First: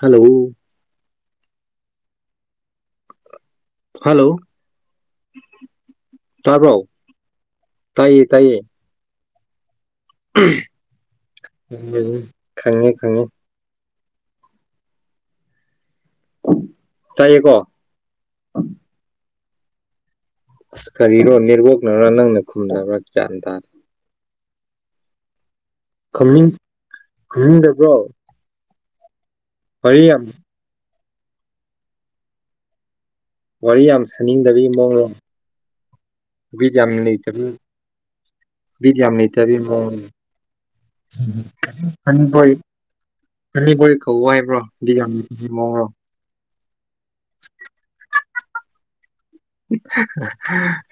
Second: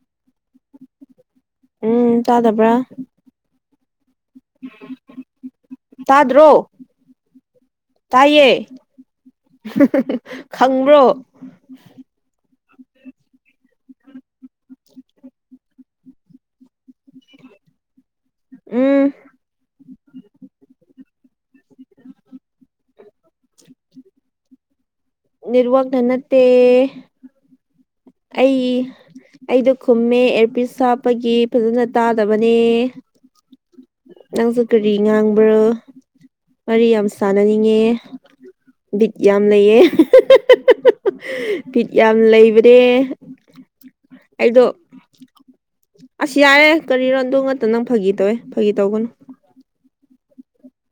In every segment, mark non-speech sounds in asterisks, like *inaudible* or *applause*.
Hello ꯎꯝ ꯆꯥꯗꯕ꯭ꯔꯥ hello ꯇꯥꯗ꯭ꯔꯣ ꯇꯕꯥꯎ ꯇꯥꯏꯌꯦ ꯇꯥꯏꯌꯦ ꯈꯪꯕ꯭ꯔꯣ ꯎ ꯎ ꯈꯪꯉꯦ ꯈꯪꯉꯤ ꯇꯥꯏꯌꯦꯀꯣ ꯎꯝ ꯀꯔꯤꯔꯣ ꯅꯦꯠꯋꯥꯛꯅꯔꯥ ꯅꯪꯅ ꯈꯨꯝꯅꯕ꯭ꯔꯥ ꯒꯌꯥꯟ ꯇꯥꯗ ꯔꯋꯥꯘꯅꯠꯇ ꯈꯨꯝꯅꯤꯡ ꯈꯨꯝꯅꯤꯡꯗꯕ꯭ꯔꯣ ꯑꯩꯗꯣ ꯋꯥꯔꯤ ꯈꯨꯝꯃꯦ ꯌꯥꯝ ꯑꯦꯌꯔꯄꯤꯁ ꯍꯥꯞꯄꯒꯤ ꯐꯖꯅ ꯇꯥꯗꯕꯅꯦ ꯋꯥꯔꯤ ꯌꯥꯝ ꯅꯪꯁꯨ ꯁꯥꯅꯤꯡꯗꯕꯒꯤ ꯀꯔꯤ ꯃꯑꯣꯡꯗꯣ ꯉꯥꯡꯕ꯭ꯔꯣ ꯋꯥꯔꯤ ꯕꯤꯖꯝ ꯌꯥꯝ ꯅꯇ ꯁꯥꯟꯅꯅꯤꯡꯉꯦ ꯕꯤꯠ ꯃꯤꯖꯝ ꯌꯥꯝ ꯅꯇꯕꯤ ꯂꯩꯌꯦ ꯃꯣꯟ ꯕꯤꯠ ꯌꯥꯝ ꯀꯅꯤꯣꯏ ꯂꯩꯕꯅꯦ ꯀꯅꯤꯣꯏ ꯀꯧ ꯋꯥꯏꯕ꯭ꯔꯣ ꯑꯩꯗꯣ ꯗꯤ ꯌꯥꯝ ꯃꯑꯣꯔꯣ ꯑꯁ ꯌꯥꯔꯦ ꯀꯔꯤꯔꯣ ꯑꯗꯨ ꯉꯥꯛꯛꯇ ꯅꯪ ꯐꯥꯒꯤ ꯇꯧꯋꯦ ꯐꯥꯒꯤ ꯇꯧꯒꯅꯨ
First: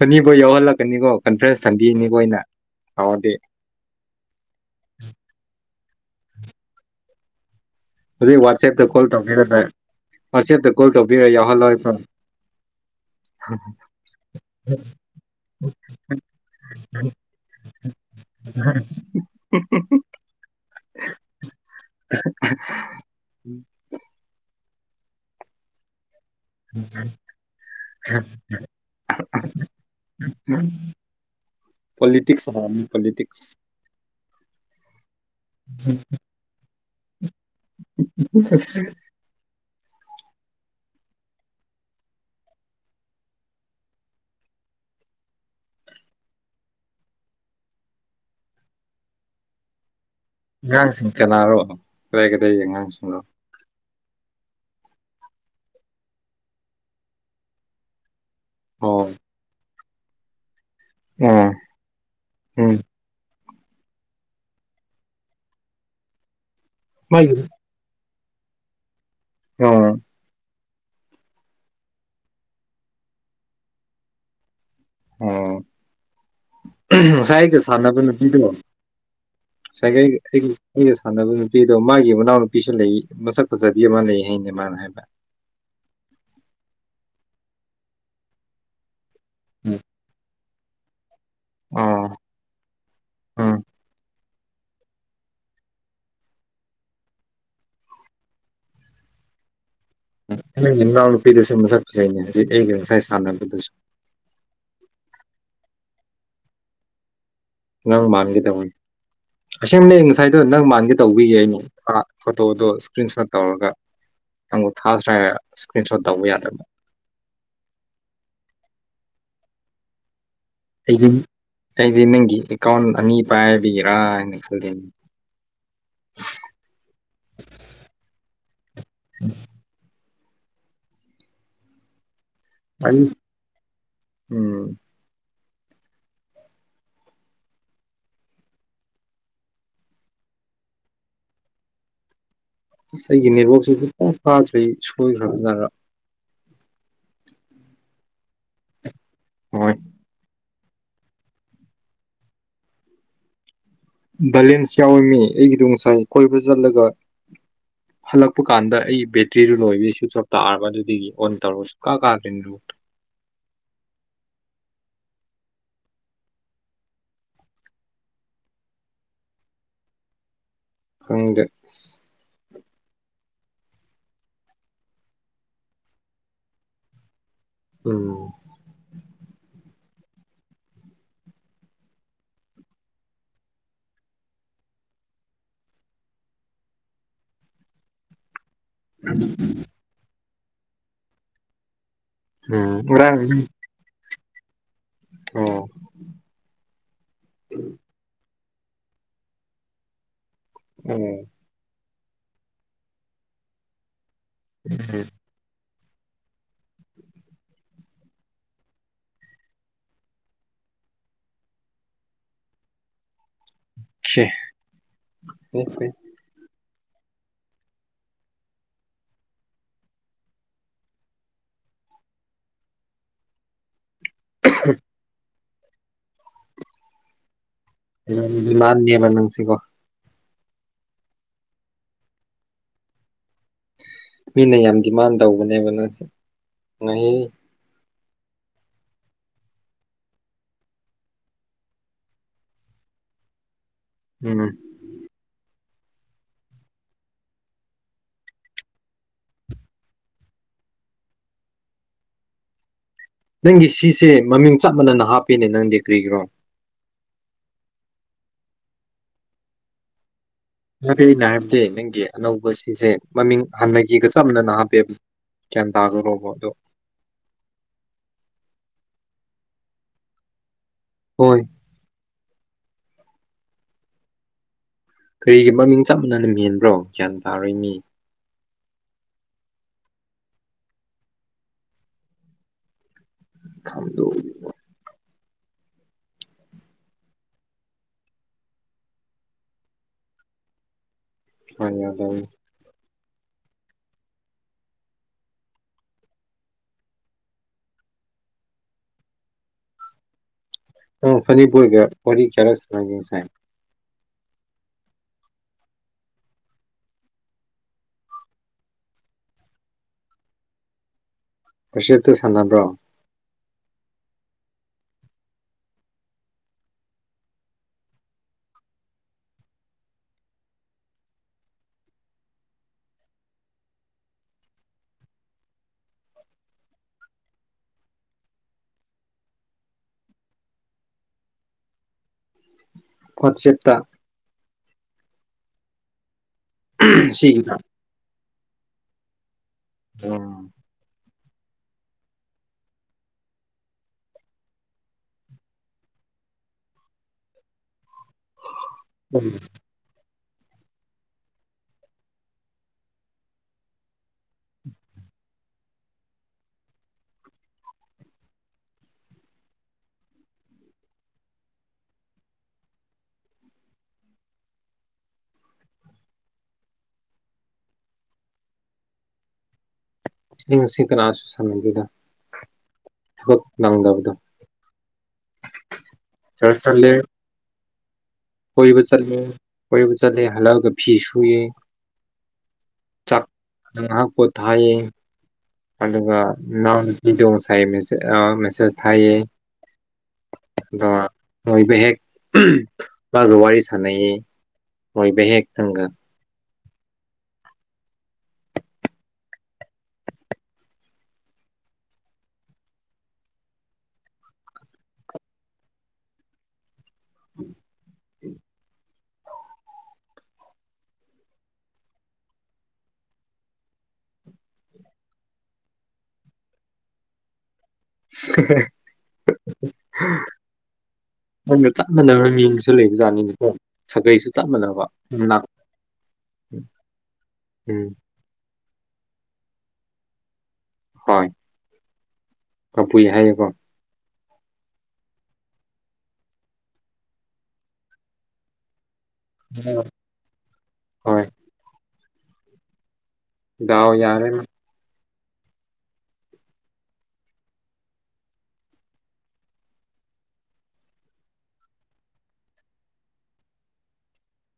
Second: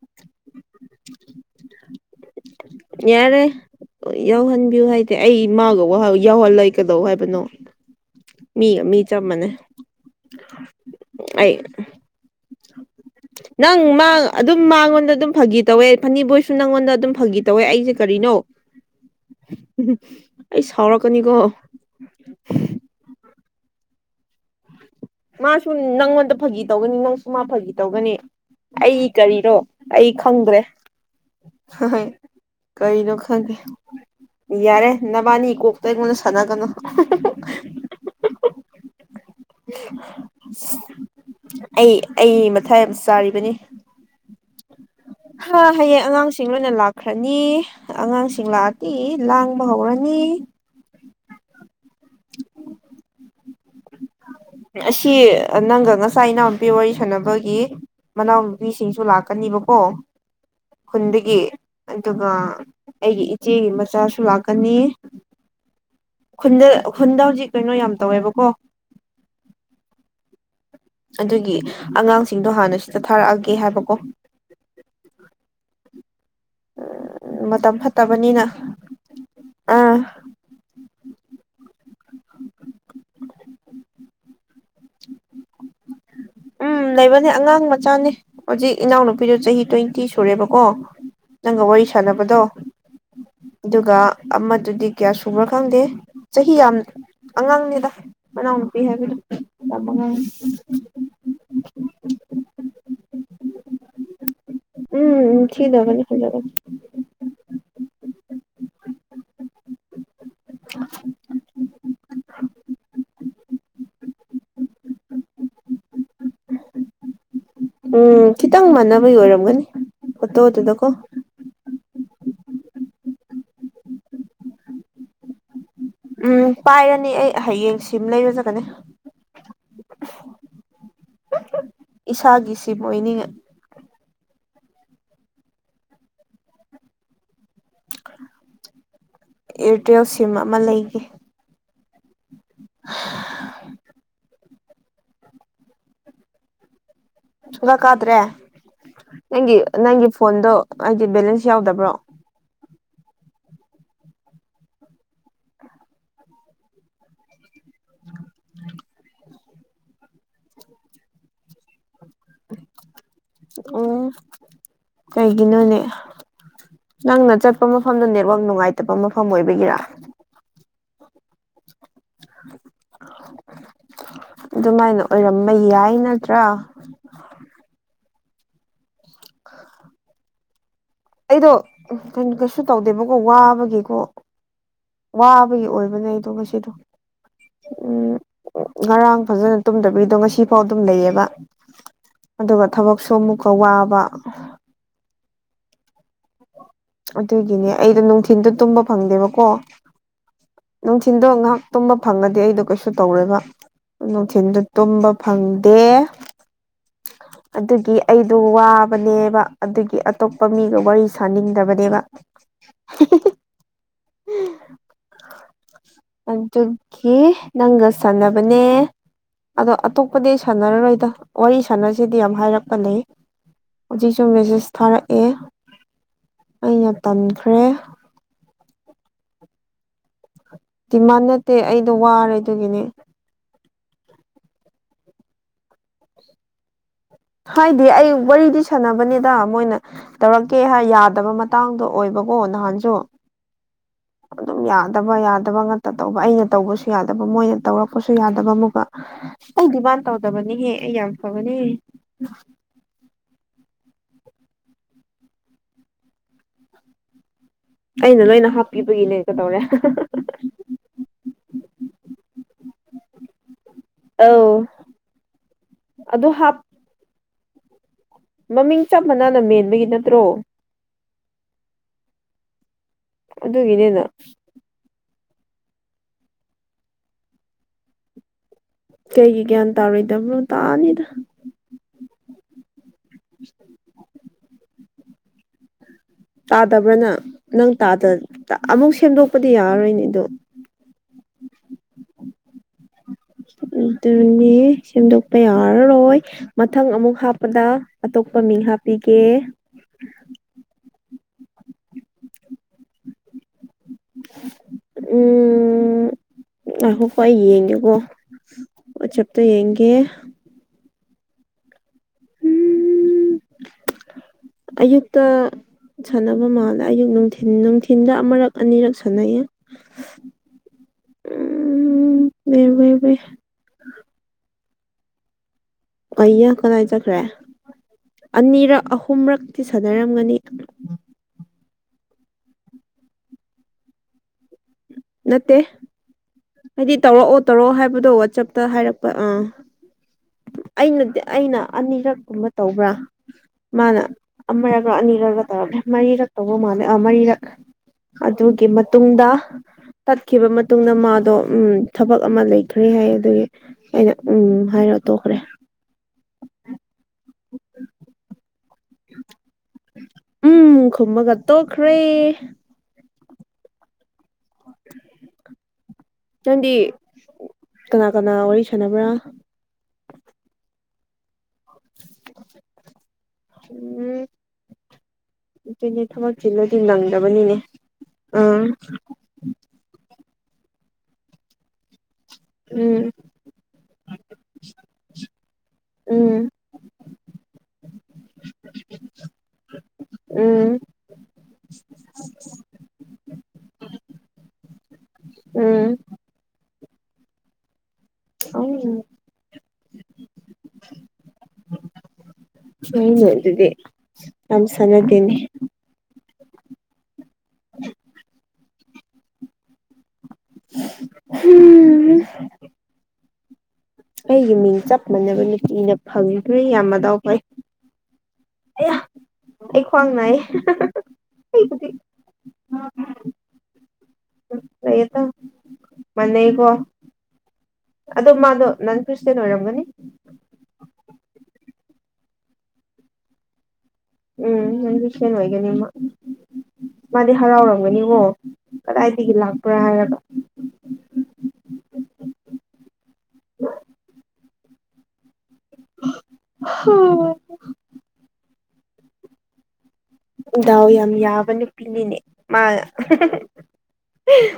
ꯑꯅꯤꯐꯥꯎ ꯌꯥꯎꯍꯜꯂꯛꯀꯅꯤꯀꯣ ꯀꯟꯐ꯭ꯔꯦꯟꯁ ꯊꯝꯕꯤꯅꯤꯀꯣ ꯑꯩꯅ ꯁꯥꯎꯔꯗꯤ ꯌꯥꯔꯦ ꯌꯥꯎꯍꯟꯕꯤꯌꯨ ꯍꯥꯏꯗꯤꯦ ꯑꯩ ꯏꯃꯥꯒ ꯌꯥꯎꯍꯜꯂ ꯀꯩꯧ ꯍꯥꯏꯕꯅꯣ ꯍꯧꯖꯤꯛ ꯃꯤꯒ ꯋꯥꯆꯦꯞꯇ ꯃꯤ ꯀꯣꯜ ꯆꯞ ꯇꯧꯕꯤꯔ ꯃꯥꯟꯅꯩ ꯋꯥꯆꯦꯞꯇ ꯀꯣꯜ ꯇꯧꯕꯤꯔ ꯌꯥꯎꯍꯜꯂꯣ ꯑꯩ ꯅꯪ ꯃꯥ ꯑꯗꯨꯝ ꯃꯥꯉꯣꯟꯗ ꯑꯗꯨꯝ ꯐꯥꯒꯤ ꯇꯧꯋꯦ ꯐꯅꯤꯕꯣꯏꯁꯨ ꯅꯪꯉꯣꯟꯗ ꯑꯗꯨꯝ ꯐꯥꯒꯤ ꯇꯧꯋꯦ ꯑꯩꯁꯦ ꯎꯝ ꯎꯝ ꯑꯩ ꯁꯥꯎꯔꯛꯀꯅꯤꯀꯣ ꯎꯝ ꯃꯥꯁ ꯅꯪꯣꯟꯗ ꯐꯥꯒꯤ ꯇꯧꯒꯅꯤ ꯅꯪꯁꯨ ꯃꯥ ꯐꯥꯒꯤ ꯇꯧꯒꯅꯤ ꯑꯩ ꯀꯔꯤꯔꯣ ꯑꯩ ꯈꯪꯗ꯭ꯔꯦ ꯍ ꯄꯣꯂꯤꯇꯤꯛꯁ ꯍꯥꯏꯔꯝꯅꯤ ꯀꯔꯤ ꯅ ꯄꯣꯂꯤꯇꯤꯛꯁ ꯈꯪꯒꯦ ꯌꯥꯔꯦ ꯅꯕꯥꯅꯤ ꯀꯣꯛꯇ ꯑꯩꯉꯣꯟꯗ ꯁꯥꯟꯅꯒꯅꯨ ꯑꯩ ꯑꯩ ꯃꯊꯥꯏ ꯌꯥꯝ ꯆꯥꯔꯤꯕꯅꯤ ꯍꯥ ꯍꯌꯦꯡ ꯑꯉꯥꯡꯁꯤꯡ ꯂꯣꯏꯅ ꯂꯥꯛꯈ꯭ꯔꯅꯤ ꯑꯉꯥꯡꯁꯤꯡ ꯂꯥꯛꯑꯗꯤ ꯂꯥꯡꯕ ꯍꯧꯔꯅꯤ ꯑꯉꯥꯡꯁꯤꯡ ꯆꯅꯥꯔꯣ ꯀꯗꯥꯏ ꯀꯗꯏ ꯑꯉꯥꯡꯁꯤꯡꯅꯣ ꯑꯁꯤ ꯅꯪꯒ ꯉꯁꯥꯏ ꯏꯅꯥꯎꯄꯤ ꯋꯥꯔꯤ ꯁꯥꯟꯅꯕꯒꯤ ꯃꯅꯥꯎꯅꯨꯄꯤꯁꯤꯡꯁꯨ ꯑꯣ ꯂꯥꯛꯀꯅꯤꯕꯀꯣ ꯈꯨꯟꯗꯒꯤ ꯑꯣ ꯑꯗꯨꯒ ꯎꯝ ꯑꯩꯒꯤ ꯏꯆꯦꯒꯤ ꯃꯆꯥꯁꯨ ꯂꯥꯛꯀꯅꯤ ꯈꯨꯟꯗ ꯈꯨꯟꯗ ꯃꯥꯒꯤꯗꯤ ꯍꯧꯖꯤꯛ ꯀꯩꯅꯣ ꯌꯥꯝ ꯇꯧꯋꯦꯕ ꯍ ꯑꯣ ꯑꯗꯨꯒꯤ ꯑꯉꯥꯡꯁꯤꯡꯗꯣ ꯍꯥꯟꯅ ꯁꯤꯗ ꯊꯥꯔꯛꯑꯒꯦ ꯍꯥꯏꯕꯀꯣ ꯑꯣ ꯉꯁꯥꯏ ꯑꯩꯒ ꯃꯇꯝ ꯁꯥꯟꯅꯕ ꯅꯨꯄꯤꯗꯣ ꯐꯠꯇꯕꯅꯤꯅ ꯉꯁꯥꯏ ꯑꯥ ꯑꯩꯒ ꯁꯥꯟꯅꯕ ꯅꯨꯄꯤꯗꯣ ꯃꯥꯒꯤ ꯃꯅꯥꯎ ꯅꯨꯄꯤꯁꯨ ꯂꯩ ꯃꯁꯛ ꯐꯖꯕꯤ ꯑꯃ ꯂꯩꯌꯦ ꯀꯅꯦꯃ ꯍꯥꯏꯕ ꯎꯝ ꯂꯩꯕꯅꯦ ꯑꯉꯥꯡ ꯃꯆꯥꯅꯦ ꯍꯧꯖꯤꯛ ꯏꯅꯥꯎꯅꯨꯄꯤꯗꯨꯣ ꯆꯍꯤ ꯇ꯭ꯋꯦꯟꯇꯤ ꯁꯨꯔꯦꯕꯀ ꯑꯣ ꯅꯪꯒ ꯋꯥꯔꯤ ꯑꯣ ꯁꯥꯟꯅꯕꯗꯣ ꯎꯝ ꯑꯗꯨꯒ ꯑꯃꯗꯨꯗꯤ ꯀꯌꯥ ꯁꯨꯕ꯭ꯔꯥ ꯈꯪꯗꯦ ꯆꯍꯤ ꯌꯥꯝ ꯑꯉꯥꯡꯅꯦꯗ ꯃꯅꯥꯎꯅꯨꯄꯤ ꯍꯥꯏꯕꯗꯣꯉꯥꯡꯅꯦ ꯄꯗꯁ ꯃꯁ ꯐꯁ ꯁꯥꯟꯗ ꯎꯝ ꯁꯤꯤꯗꯒꯅꯤ ꯊꯗꯒꯅꯤ ꯃꯥꯡꯂꯤ ꯇꯃꯣ ꯑꯁ ꯌꯥꯝ ꯂꯩ ꯉꯁꯥꯏꯗꯣ ꯅꯪ ꯃꯥꯟꯒꯦ ꯇꯧꯕꯤꯌꯦꯦꯩꯅ ꯐꯣꯇꯣꯗꯣ ꯏꯁꯀ꯭ꯔꯤꯟ ꯁꯣꯠ ꯇꯧꯔꯒ ꯇꯪ ꯊꯥꯁ ꯔꯦ ꯏꯁꯀ꯭ꯔꯤꯟ ꯁꯣꯠ ꯇꯧꯕ ꯌꯥꯗꯕ ꯎꯝ ꯈꯤꯇꯪ ꯃꯥꯟꯅꯕ ꯑꯣꯏꯔꯝꯒꯅꯤ ꯀꯠꯇ ꯍꯠꯇꯗ ꯀꯣ ꯑꯩꯗꯤ ꯑꯩꯗꯤ ꯅꯪꯒꯤ ꯑꯦꯀꯥꯎꯟ ꯑꯅꯤ ꯄꯥꯏꯕꯤꯔꯥ ꯍꯥꯏꯅ ꯈꯗꯦꯅꯦ ꯎꯝ ꯄꯥꯏꯔꯅꯤ ꯑꯩ ꯍꯌꯦꯡ ꯁꯤꯃ ꯂꯩꯔꯖꯒꯅꯤ ꯏꯁꯥꯒꯤꯁꯤꯕꯨꯣꯏꯅꯤꯡ ꯎꯝ ꯏꯌꯥꯔꯇꯦꯜ ꯁꯤꯝ ꯑꯃ ꯂꯩꯒꯦ ꯑꯁ ꯑꯩꯒꯤ ꯅꯦꯠꯋꯥꯛꯁꯦ ꯄꯨ ꯐꯥꯗ꯭ꯔꯩ ꯁꯣꯏꯈ꯭ꯔꯕꯖꯔ ꯆꯂ ꯀꯗ꯭ꯔꯦ ꯅꯪꯒꯤ ꯍꯣꯏ ꯅꯪꯒꯤ ꯐꯣꯟꯣꯟꯗꯨ ꯑꯩꯗꯤ ꯕꯦꯂꯦꯟꯁ ꯌꯥꯎꯗꯕ꯭ꯔꯣ ꯕꯦꯂꯦꯟꯁ ꯌꯥꯎꯔꯤꯃꯤ ꯑꯩꯒꯤꯗ ꯉꯅꯨꯡꯁꯥꯏ ꯀꯣꯏꯕ ꯆꯠꯂꯒ *unintelligible* ꯍꯜꯂꯛꯄ ꯀꯥꯟꯗ ꯑꯩ ꯕꯦꯇ꯭ꯔꯤꯗꯨ ꯂꯣꯏꯕ ꯁ꯭ꯋꯤꯆ ꯑꯣꯞ ꯇꯥꯒ ꯑꯗꯨꯗꯒꯤ ꯑꯣꯟ ꯇꯧꯔꯁꯨ ꯀꯥ ꯀꯥꯗꯔꯤꯟꯗꯨꯨ ꯑꯣ ꯀꯩꯒꯤꯅꯣꯅꯦ ꯅꯪꯅ ꯆꯠꯄ ꯃꯐꯝꯗ ꯅꯦꯠꯋꯥꯛ ꯅꯨꯡꯉꯥꯏꯇꯕ ꯃꯐꯝ ꯑꯣꯏꯕꯒꯤꯔꯥ ꯐꯪꯗꯦꯁ *unintelligible* ꯑꯗꯨꯃꯥꯏꯅ ꯑꯣꯏꯔꯝꯕ ꯌꯥꯏ ꯅꯠꯇ꯭ꯔꯥ ꯎꯝ *unintelligible* ꯑꯩꯗꯣ ꯀꯩꯁꯨ ꯇꯧꯗꯦꯕꯀꯣ ꯋꯥꯕꯒꯤꯦꯀꯣ ꯋꯥꯕꯒꯤ ꯑꯣꯏꯕꯅꯦ ꯑꯗꯨꯒ ꯁꯤꯗꯣ ꯎꯝ ꯉꯔꯥꯡ ꯐꯖꯅ ꯇꯨꯝꯗꯕꯤꯔꯤꯗꯣ ꯉꯁꯤ ꯐꯥꯎ ꯑꯗꯨꯝ ꯂꯩꯌꯦꯕ ꯑꯗꯨꯒ ꯊꯕꯛꯁꯨ ꯎꯝ ꯑꯃꯨꯛꯀ ꯋꯥꯕ ꯑꯣ ꯑꯗꯨꯒꯤꯅꯦ ꯑꯩꯗꯣ ꯅꯨꯡꯊꯤꯟꯜꯗ ꯇꯨꯝꯕ ꯐꯪꯗꯦꯕꯀꯣ ꯎꯝ ꯅꯨꯡꯊꯤꯟꯗꯣ ꯉꯥꯏꯍꯥꯛ ꯇꯨꯝꯕ ꯐꯪꯉꯗꯤ ꯑꯩꯗꯣ ꯀꯩꯁꯨ ꯇꯧꯔꯦꯕ ꯅꯨꯡꯊꯤꯜꯗ ꯇꯨꯝꯕ ꯐꯪꯗꯦ ꯑꯗꯨꯒꯤ ꯑꯩꯗꯣ ꯋꯥꯕꯅꯦꯕ ꯑꯗꯨꯒꯤ ꯑꯇꯣꯞꯄ ꯃꯤꯒ ꯋꯥꯔꯤ ꯁꯥꯅꯤꯡꯗꯕꯅꯦꯕ *unintelligible* ꯍꯦ ꯀ ꯅꯪꯒ ꯁꯥꯟꯅꯕꯅꯦ ꯑꯗꯣ ꯑꯇꯣꯞꯄꯗꯤ ꯑꯩ ꯁꯥꯟꯅꯔꯔꯣꯏꯗ ꯋꯥꯔꯤ ꯁꯥꯟꯅꯔꯁꯤ ꯁꯤꯗꯤ ꯌꯥꯝ ꯍꯥꯏꯔꯛꯄꯅꯦ ꯍꯧꯖꯤꯛꯁꯨ ꯃꯦꯁꯦꯁ ꯊꯥꯔꯛꯑꯦ ꯑ ꯇꯝ ꯎꯃꯥꯟꯅꯤꯃꯦ ꯅꯪꯁꯤꯀꯣ ꯗꯤꯃꯥꯟ ꯅꯠꯇꯦ ꯑꯩꯗꯣ ꯋꯥꯔꯦ ꯑꯗꯨꯒꯤꯅꯦ ꯃꯤꯅ ꯌꯥꯝ ꯗꯤꯃꯥꯟ ꯇꯧꯕꯅꯦꯕ ꯅꯁ ꯉꯍ ꯗꯤ ꯑꯩ ꯋꯥꯔꯤꯗꯤ ꯁꯥꯟꯅꯕꯅꯤꯗ ꯃꯣꯏꯅ ꯇꯧꯔꯛꯀꯦ ꯍꯥꯏ ꯌꯥꯗꯕ ꯃꯇꯥꯡꯗꯣ ꯑꯣꯏꯕꯀꯣ ꯅꯍꯥꯟ ꯌꯣ ꯎꯝ ꯑꯗꯨꯝ ꯌꯥꯗꯕ ꯌꯥꯗꯕ ꯉ ꯇ ꯇꯧꯕ ꯑꯩꯅ ꯇꯧꯕꯁꯨ ꯌꯥꯗꯕ ꯃꯣꯏꯅ ꯇꯧꯔꯛꯄꯁꯨ ꯌꯥꯗꯕ ꯑꯃꯒ ꯑꯩ ꯗꯤꯃꯥꯟ ꯇꯧꯗꯕꯅꯤꯍꯦ ꯌꯥꯝ ꯐꯕꯅꯤ ꯅꯪꯒꯤ ꯁꯤꯁꯦ ꯃꯃꯤꯡ ꯆꯞ ꯃꯥꯟꯅꯅ ꯍꯥꯞꯄꯤꯅꯦ ꯅꯪꯗꯤ ꯀ꯭ꯔꯤꯈ꯭ꯔꯣ ꯑꯩꯅ ꯂꯣꯏꯅ ꯍꯥꯞꯄꯤꯕꯒꯤꯅꯦ ꯀꯗꯧꯔꯦ ꯍꯥꯏ ꯑꯩꯅꯣ ꯍꯥꯏꯕꯗꯤ ꯅꯪꯒꯤ ꯑꯅꯧꯕ ꯁꯤꯁꯦ ꯃꯃꯤꯡ ꯍꯥꯟꯅ ꯒꯤꯒ ꯆꯞ ꯃꯅꯅ ꯑꯧ ꯍꯥꯞꯄꯦꯕ ꯒ꯭ꯌꯥꯟ ꯇꯥꯈ꯭ꯔꯣꯕ ꯑꯗꯨ ꯑꯗꯣ ꯍꯥꯞ ꯃꯃꯤꯡ ꯆꯞ ꯃꯥꯟꯅꯅ ꯃꯦꯟꯕꯒꯤ ꯅꯠꯇ꯭ꯔꯣ ꯍꯣꯏ ꯑꯗꯨꯗꯒꯤꯅꯦꯅ ꯀꯔꯤꯒꯤ ꯃꯃꯤꯡ ꯆꯞ ꯃꯥꯟꯅꯅ ꯃꯦꯟꯕ꯭ꯔꯣ ꯒ꯭ꯌꯥꯟ ꯇꯥꯔꯣꯏ ꯃꯤ ꯀꯩꯒꯤ ꯒ꯭ꯌꯥꯟ ꯇꯥꯔꯣꯏꯗꯕꯅꯣ ꯇꯥꯅꯤꯗ ꯈꯝꯗꯣ ꯇꯥꯗꯕ꯭ꯔꯥꯅ ꯅꯪꯗ ꯑꯃꯨꯛ ꯁꯦꯝꯗꯣꯛꯄꯗꯤ ꯌꯥꯔꯔꯣꯏꯅꯤ ꯑꯗꯣ ꯌꯥꯗꯕꯅꯤ ꯑꯗꯨꯅꯦ ꯁꯦꯝꯗꯣꯛꯄ ꯌꯥꯔꯔꯣꯏ ꯃꯊꯪ ꯑꯃꯨꯛ ꯍꯥꯞꯄꯗ ꯄ ꯃꯤꯡ ꯍꯥꯞꯄꯤꯒꯦ ꯃꯅꯤꯄꯨꯔ ꯀ ꯋꯥꯔꯤ ꯀꯦꯔꯂꯁꯁꯥꯏ ꯎꯝ ꯑꯣ ꯀꯏ ꯌꯦꯡꯉꯦꯀꯣ ꯆꯞꯇ ꯌꯦꯡꯒꯦ ꯄꯁꯤꯞꯇ ꯁꯥꯟꯅꯕ꯭ꯔꯣ ꯎꯝ ꯑꯌꯨꯛꯇ ꯁꯥꯟꯅꯕ ꯃꯥꯜꯂꯦ ꯑꯌꯨꯛ ꯅꯨꯡꯊꯤꯟ ꯅꯨꯡꯊꯤꯟꯗ ꯑꯃꯔꯛ ꯑꯅꯤꯔꯛ ꯁꯥꯟꯅꯩꯌꯦ ꯎꯝ *inaudible* ꯑꯏꯌꯥ ꯀꯗꯥ ꯆꯈ꯭ꯔꯦ ꯑꯅꯤꯔꯛ ꯑꯍꯨꯝꯔꯛꯇꯤ ꯁꯥꯟꯅꯔꯝꯒꯅꯤ ꯋꯥꯠꯆꯦꯞꯇ ꯅꯠꯇꯦ ꯍꯥꯏꯗꯤ ꯇꯧꯔꯛꯑꯣ ꯁꯤꯒꯤꯗ ꯇꯧꯔꯛꯑꯣ ꯍꯥꯏꯕꯗꯣ ꯋꯥꯆꯞꯇ ꯍꯥꯏꯔꯛꯄ ꯑꯥ ꯎꯝ ꯑꯩꯅꯗꯤ ꯑꯩꯅ ꯑꯅꯤꯔꯛ ꯀꯨꯝꯕ ꯇꯧꯕ꯭ꯔꯥ ꯃꯥꯅ ꯑꯃꯔꯒ ꯑꯅꯤꯔꯒ ꯇꯧꯔꯝꯃꯦ ꯃꯔꯤꯔꯛ ꯇꯧꯕ ꯃꯥꯜꯂꯦ ꯃꯔꯤꯔꯛ ꯑꯗꯨꯒꯤ ꯃꯇꯨꯡꯗ ꯎꯝ ꯇꯠꯈꯤꯕ ꯃꯇꯨꯡꯗ ꯃꯥꯗꯣ ꯎꯝ ꯊꯕꯛ ꯑꯃ ꯂꯩꯈ꯭ꯔꯦ ꯍꯥꯏ ꯑꯗꯨꯒꯤ ꯑꯩꯅ ꯎꯝ ꯍꯥꯏꯔꯛ ꯇꯣꯈꯔꯦ ꯎꯝ ꯈꯨꯝꯃꯒ ꯇꯣꯛꯈ꯭ꯔꯦ ꯅꯪꯗꯤ ꯀꯅꯥ ꯀꯅꯥ ꯋꯥꯔꯤ ꯁꯥꯟꯅꯕ꯭ꯔꯥ ꯑꯤꯡꯁꯤ ꯀꯅꯥꯁꯨ ꯁꯥꯟꯅꯗꯦꯗ ꯊꯕꯛ ꯅꯪꯗꯕꯗꯣ ꯑꯗꯨꯣꯏꯅꯦ ꯊꯕꯛ ꯆꯔꯆ ꯆꯤꯜꯂꯗꯤ ꯆꯠꯂꯦ ꯅꯪꯗ꯭ꯔꯕꯅꯤꯅꯦ ꯀꯣꯏꯕ ꯆꯠꯂꯦ ꯀꯣꯏꯕ ꯆꯠꯂꯦ ꯍꯜꯂꯛꯑꯒ ꯐꯤ ꯁꯨꯏ ꯎꯝ ꯆꯥꯛ ꯉ ꯀꯣ ꯊꯥꯏꯌꯦ ꯑꯗꯨꯒ ꯎꯝ ꯅꯎꯄꯤꯗꯣ ꯉꯥꯁꯥꯏ ꯃꯦꯁ ꯊꯥꯏ ꯎꯝ ꯑꯗꯣ ꯃꯣꯏꯕ ꯍꯦꯛ ꯕꯥ ꯋꯥꯔꯤ ꯄꯨꯋꯥꯔꯤ ꯁꯥꯟꯅꯩ ꯍꯣꯏꯕ ꯍꯦꯛꯦꯛ ꯊꯪꯒ ꯎꯝ ꯑ ꯍ ꯃꯗꯗꯤ ꯅꯥꯟ ꯁꯅꯗꯦꯅꯦ ꯎꯝ ꯑꯩꯒꯤ ꯃꯤꯡ ꯆꯞ ꯃꯥꯟꯅꯕ ꯅꯨꯄꯤꯅ ꯐꯪꯗ꯭ꯔꯦ ꯌꯥꯝ ꯑꯗꯥꯎ ꯐꯩ ꯑꯌꯥ *inaudible* ꯑꯩ ꯈ꯭ ꯋꯥꯡꯅꯥꯏ ꯅꯒ ꯆꯞ ꯃꯥꯟꯅꯕ ꯃꯤ ꯑꯃꯁꯁꯨ ꯂꯩꯕ ꯖꯥꯠꯅꯤꯅꯦꯀꯣ ꯁꯥꯒꯩꯁꯨ ꯆꯞ ꯃꯥꯟꯅꯕ ꯂꯩꯌꯦꯗ ꯃꯥꯟꯅꯩꯀꯣ ꯎꯝ ꯑꯗꯣ ꯃꯥꯗꯣ ꯅꯟ ꯈ꯭ꯔꯤꯁꯇꯦꯟ ꯑꯣꯏꯔꯝꯒꯅꯤ ꯍꯣꯏ ꯀ ꯄꯨꯏ ꯍꯥꯏꯑꯦꯀꯣ ꯎꯝ ꯐꯦꯟ ꯑꯣꯏꯒꯅꯤ ꯃꯥꯗꯤ ꯍꯔꯥꯎꯔꯝꯒꯅꯤꯀꯣ ꯀꯗꯥꯏꯗꯒꯤ ꯂꯥꯛꯄ꯭ꯔꯥ ꯍꯥꯏꯔꯕ ꯍꯣꯏ ꯥꯎ ꯌꯥꯔꯦ ꯎꯝ ꯗꯥꯎ ꯌꯥꯝ ꯌꯥꯕꯅꯨ ꯄꯤꯅꯤꯅꯦ ꯃꯥ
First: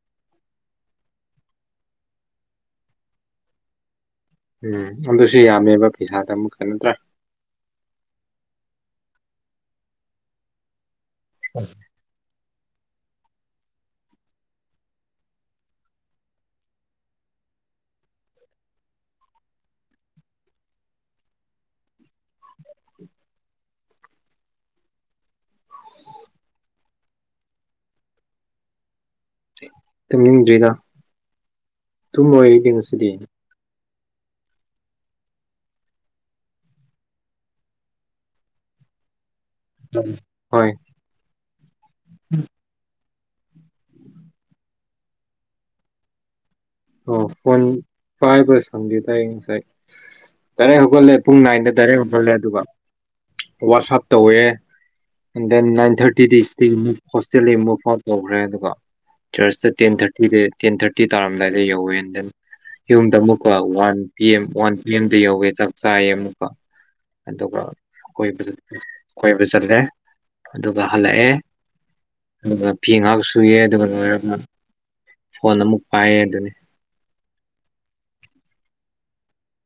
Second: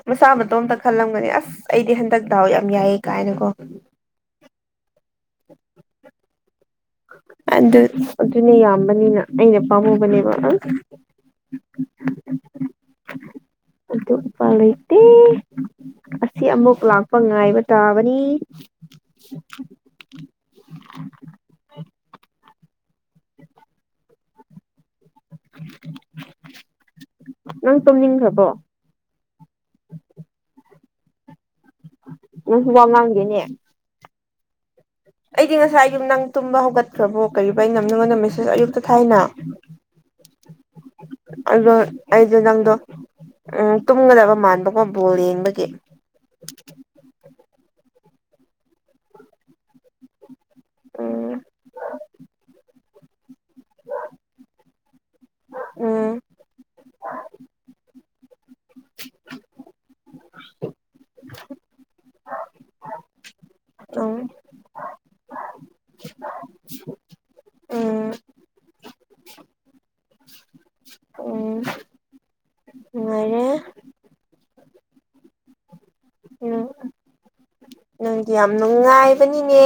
ꯃꯁꯥ ꯃꯇꯣꯝꯇ ꯈꯜꯂꯝꯒꯅꯤ ꯑꯁ ꯑꯩꯗꯤ ꯍꯟꯗꯛꯇ ꯗꯥꯎ ꯌꯥꯝ ꯌꯥꯏꯌꯦ ꯀꯥꯏꯅꯀꯣ ꯎꯝ ꯑꯗꯨꯁꯨ ꯌꯥꯝꯃꯦꯕ ꯄꯩꯁꯥꯗ ꯑꯃꯨꯛ ꯀꯩꯅ ꯅꯠꯇ꯭ꯔꯥ ꯑꯗꯨ ꯑꯗꯨꯅꯦ ꯌꯥꯝꯕꯅꯤꯅ ꯑꯩꯅ ꯄꯥꯝꯃꯨꯕꯅꯦꯕ ꯑ ꯎꯝ ꯑꯗꯨꯠꯎꯄꯥꯏ ꯂꯩꯩꯇꯦ ꯑꯁꯤ ꯑꯃꯨꯛ ꯂꯥꯛꯄ ꯉꯥꯏꯕ ꯇꯥꯕꯅꯤ *inaudible* ꯅꯪ ꯇꯨꯝꯅꯤꯡꯈ꯭ꯔꯕꯣ ꯇꯨꯝꯅꯤꯡꯗ꯭ꯔꯤꯗ ꯇꯨꯝ ꯅꯪ ꯑꯣꯏꯔꯗꯤ ꯋꯥ ꯉꯁꯤꯗꯤ ꯉꯥꯡꯗꯦꯅꯦ ꯑꯩꯗꯤ ꯉꯁꯥꯏ ꯌꯨꯝ ꯅꯪ ꯇꯨꯝꯕ ꯍꯧꯒꯠꯈ꯭ꯔꯕꯣ ꯀꯔꯤꯕ ꯑꯩꯅ ꯅꯉꯣꯟꯗ ꯃꯦꯁꯦꯁ ꯑꯌꯨꯛꯇ ꯊꯥꯏꯅ ꯍꯣꯏ ꯑꯗꯣ ꯑꯩꯗꯣ ꯅꯪꯗꯣ ꯎꯝ ꯇꯨꯝꯒꯗꯕ ꯃꯥꯟꯕꯒꯣ ꯕꯣꯜ ꯌꯦꯡꯕꯒꯤ ꯑꯣ ꯐꯣꯟ ꯄꯥꯏꯕ ꯁꯪꯗꯦ ꯇꯥꯏꯌꯦ ꯉꯁꯥꯏ ꯗꯥꯔꯦꯛ ꯍꯧꯒꯠꯂꯦ ꯄꯨꯡ ꯎꯝ ꯅꯥꯏꯟꯗ ꯗꯥꯏꯔꯦꯛ ꯍꯧꯒꯠꯂꯦ ꯑꯗꯨꯒ ꯋꯥꯛꯁꯞ ꯇꯧꯋꯦ ꯅꯟ ꯅꯏꯟ ꯎꯝ ꯊꯔꯇꯤꯗꯤ ꯏꯁ ꯍꯣꯁꯇꯦꯜꯗ ꯃꯨꯚ ꯑꯥꯎꯠ ꯇꯧꯈ꯭ꯔꯦ ꯑꯗꯨꯒ ꯆꯔꯆꯇ ꯇꯦꯟ ꯊꯥꯔꯇꯤꯗ ꯇꯦꯟ ꯊꯥꯔꯇꯤ ꯇꯥꯔꯝꯃꯦ ꯌꯧꯋꯦ ꯗ ꯌꯨꯝꯗ ꯑꯃꯨꯛꯀꯣ one um P M one P ꯑꯦꯝꯗ ꯌꯧꯋꯦ ꯆꯥꯛ ꯆꯥꯏꯌꯦ ꯑꯃꯨꯛꯀ ꯑꯗꯨꯒ ꯎꯝ ꯑꯩꯈꯣꯏꯕꯁꯨ ꯀꯣꯏꯕ ꯆꯠꯂꯦ ꯑꯗꯨꯒ ꯍꯜꯂꯛꯑꯦ ꯎꯝ ꯑꯗꯨꯒ ꯐꯤ ꯉꯥꯏꯍꯥꯛ ꯁꯨꯏ ꯅꯨꯡꯉꯥꯏꯔꯦ ꯑꯗꯨꯒ ꯂꯣꯏꯔꯒ ꯐꯣꯟ ꯑꯃꯨꯛ ꯐꯌꯦ ꯑꯗꯨꯅꯤ ꯎꯝ ꯅꯪꯗꯤ ꯌꯥꯝ ꯅꯨꯡꯉꯥꯏꯕꯅꯤꯅꯦ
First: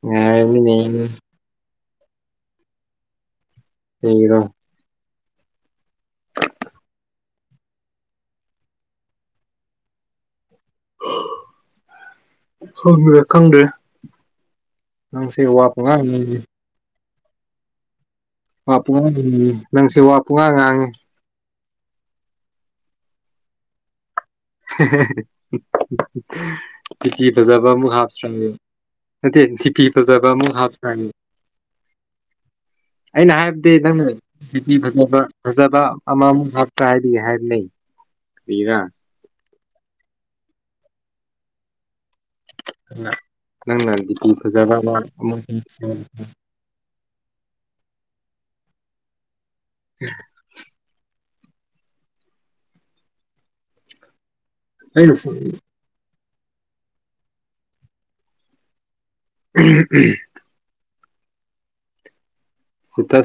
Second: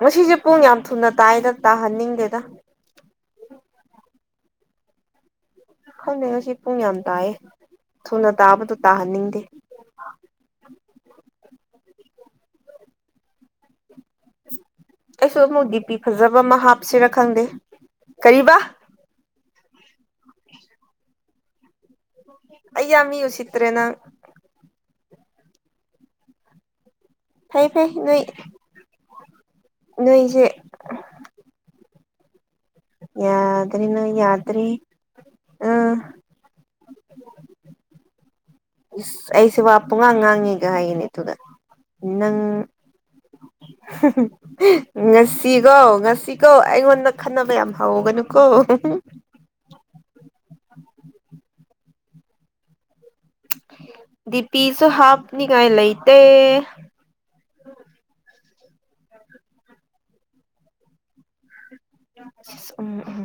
ꯉꯁꯦ ꯄꯨꯡ ꯌꯥꯝ ꯉꯥꯏꯔꯕꯅꯤꯅꯦ ꯊꯨꯅ ꯇꯥꯏꯗ ꯇꯥꯍꯟꯅꯤꯡꯗꯦꯗ ꯔꯣ ꯈꯪꯉꯩ ꯍꯧꯖꯤꯛ ꯄꯨꯡ ꯌꯥꯝ ꯇꯥꯏꯑꯦ ꯊꯨꯅ ꯇꯥꯕꯗ ꯇꯥꯍꯟꯅꯤꯡꯗꯦ ꯑ ꯍꯕꯤꯔ ꯈꯪ꯭ꯗꯦ ꯑꯩꯁꯨ ꯑꯃꯨꯛ ꯗꯤꯄꯤ ꯉꯥꯡꯉꯤ ꯐꯖꯕ ꯑꯃ ꯍꯥꯞꯁꯤꯔꯥ ꯈꯪꯗꯦ ꯀꯔꯤꯕ ꯋꯥ ꯄꯨꯡꯉ ꯅꯪꯁꯦ ꯋꯥ ꯄꯨꯡꯉꯥ ꯉꯥꯡꯉꯤ ꯑ ꯌꯥꯝ ꯃꯤ ꯎꯆꯠꯇ꯭ꯔꯦꯅꯪ ꯇꯤꯇꯤ ꯐꯖꯕ ꯐꯩ ꯑꯃꯨꯛ ꯐꯩ ꯅꯣꯏ ꯍꯥꯞꯁ꯭ꯔꯝꯃꯤ ꯅꯠꯇꯦ ꯐꯤ ꯐꯤ ꯐꯖꯕ ꯅꯣꯏꯁꯦ ꯑꯃꯨꯛ ꯍꯥꯞꯈꯅꯤ *unintelligible* ꯑꯩꯅ ꯍꯥꯏꯕꯗꯤ ꯅꯣꯏ ꯅꯪꯅꯤ ꯌꯥꯗ꯭ꯔꯦ ꯐꯖ ꯐꯖꯕ ꯑꯥ ꯑꯃꯃꯨꯛ ꯍꯥꯞꯀ ꯍꯥꯏꯗꯤ ꯍꯥꯏꯕ ꯂꯩ ꯎꯝ ꯏꯁ ꯑꯩꯁꯦ ꯋꯥ ꯄꯨꯡꯉꯥꯡ ꯉꯥꯡꯉꯦꯒ ꯍꯥꯏꯒꯅꯦ ꯑꯗꯨꯗ ꯅꯪ ꯅꯪꯅ ꯗꯤꯄꯤ ꯐꯖꯕ ꯑꯃ ꯑꯃꯨꯛ ꯉꯁꯤꯒꯣ ꯉꯁꯤꯒꯣ ꯑꯩꯉꯣꯟꯗ ꯈꯟꯅꯕ ꯌꯥꯝ ꯍ ꯍꯧꯒꯅꯨꯀꯣ ꯗꯤꯄꯤꯁꯨ ꯑꯩꯅ ꯍꯥꯞꯅꯉꯥꯏ ꯂꯩꯇꯦ꯫ ꯎꯝ ꯎꯝ ꯎꯝ ꯁꯤꯇ ꯎꯝ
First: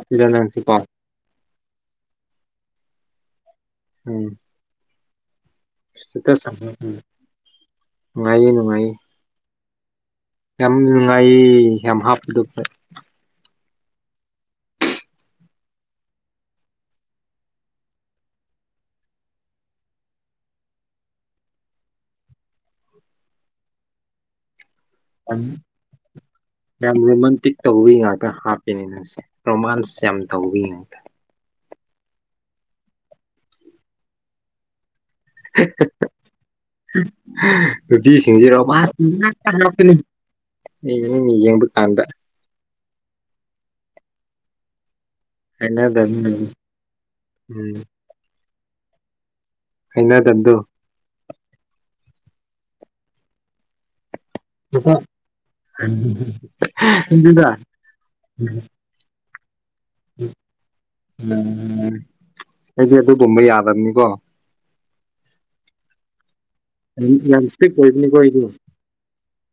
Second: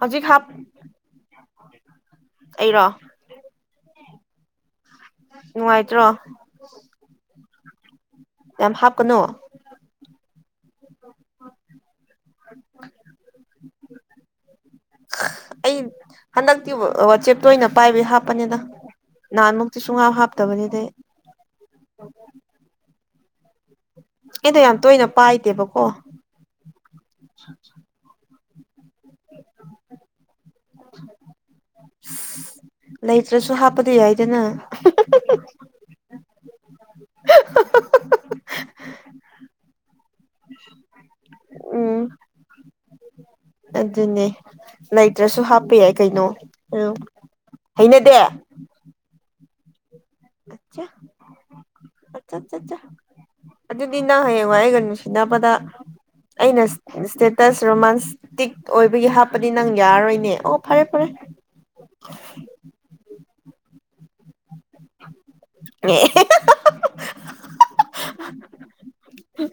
ꯍꯧꯖꯤꯛ ꯍꯥꯞ ꯅꯁꯤꯀꫭ ꯑꯩꯔꯣ ꯎꯝ ꯅꯨꯡꯉꯥꯏꯇ꯭ꯔꯣ ꯏꯁ ꯎꯝ ꯅꯨꯡꯉꯥꯏꯌꯦ ꯌꯥꯝ ꯅꯨꯡꯉꯥꯏꯌꯦ ꯍꯥꯞꯀꯅꯨ ꯌꯥꯝ ꯅꯨꯡꯉꯥꯏꯌꯦ ꯌꯥꯝ ꯍꯥꯞꯄꯗ ꯐ *unintelligible* ꯑꯩ ꯍꯟꯗꯛꯇꯤ ꯋꯥꯆꯦꯞꯇ ꯑꯣꯏꯅ ꯄꯥꯏꯕꯩ ꯍꯥꯞꯄꯅꯤꯗ ꯅꯍꯥꯟꯃꯨꯛꯇꯤ ꯁꯨꯡꯍꯥ ꯍꯥꯞꯇꯕꯅꯤꯗꯤ ꯏꯗ ꯌꯥ ꯌꯥꯝ ꯔꯣꯃꯥꯟꯇꯤꯛ ꯇꯧꯋꯤ ꯉꯥꯛꯇ ꯍꯥ ꯅꯤꯅꯁꯦ ꯔꯣꯃꯥꯟꯁ ꯌꯥꯝ ꯇꯧꯕꯤꯉꯇ ꯂꯩꯇ꯭ꯔꯁꯨ ꯍꯥꯞꯄꯗꯤ ꯌꯥꯏꯗꯅ *unintelligible* ꯅꯨꯄꯤꯁꯤꯡꯁꯤꯔꯣꯄꯅꯤ ꯎꯝ ꯌꯦꯡꯕ ꯀꯥꯟꯗ ꯎꯝ ꯑꯗꯨꯅꯦ ꯂꯩꯇ꯭ꯔꯁꯨ ꯍꯥꯞꯄ ꯌꯥꯏ ꯀꯩꯅꯣ ꯍꯩꯅꯗꯕꯅꯤ ꯎ ꯎꯝ ꯍꯩꯅꯗꯦ ꯑꯩꯅ ꯇꯗꯨꯣ ꯠꯠ ꯑꯗꯨꯗꯤ ꯏ ꯅꯪ ꯍꯌꯦꯡꯋꯥ ꯍꯥꯏꯒ ꯅꯨꯄꯥ ꯅꯨꯡꯁꯤꯗꯄꯗ ꯑꯩꯅ ꯁꯤꯡꯖꯨꯗ ꯏꯁꯇꯦꯇꯁ ꯔꯣꯃꯥꯟꯇꯤꯛ ꯑꯣꯏꯕꯒꯤ ꯍꯥ ꯎꯝ ꯑꯩꯁꯦ ꯑꯗꯨꯒꯨꯝꯕ ꯌꯥꯗꯕꯅꯤꯀꯣ ꯑꯦ ꯅꯁꯦ ꯄꯣꯏꯕꯅꯤ ꯀꯣ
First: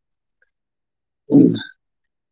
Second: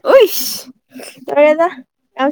ꯑꯣꯏꯏꯁ ꯇꯔꯦꯖ ꯑꯣꯏ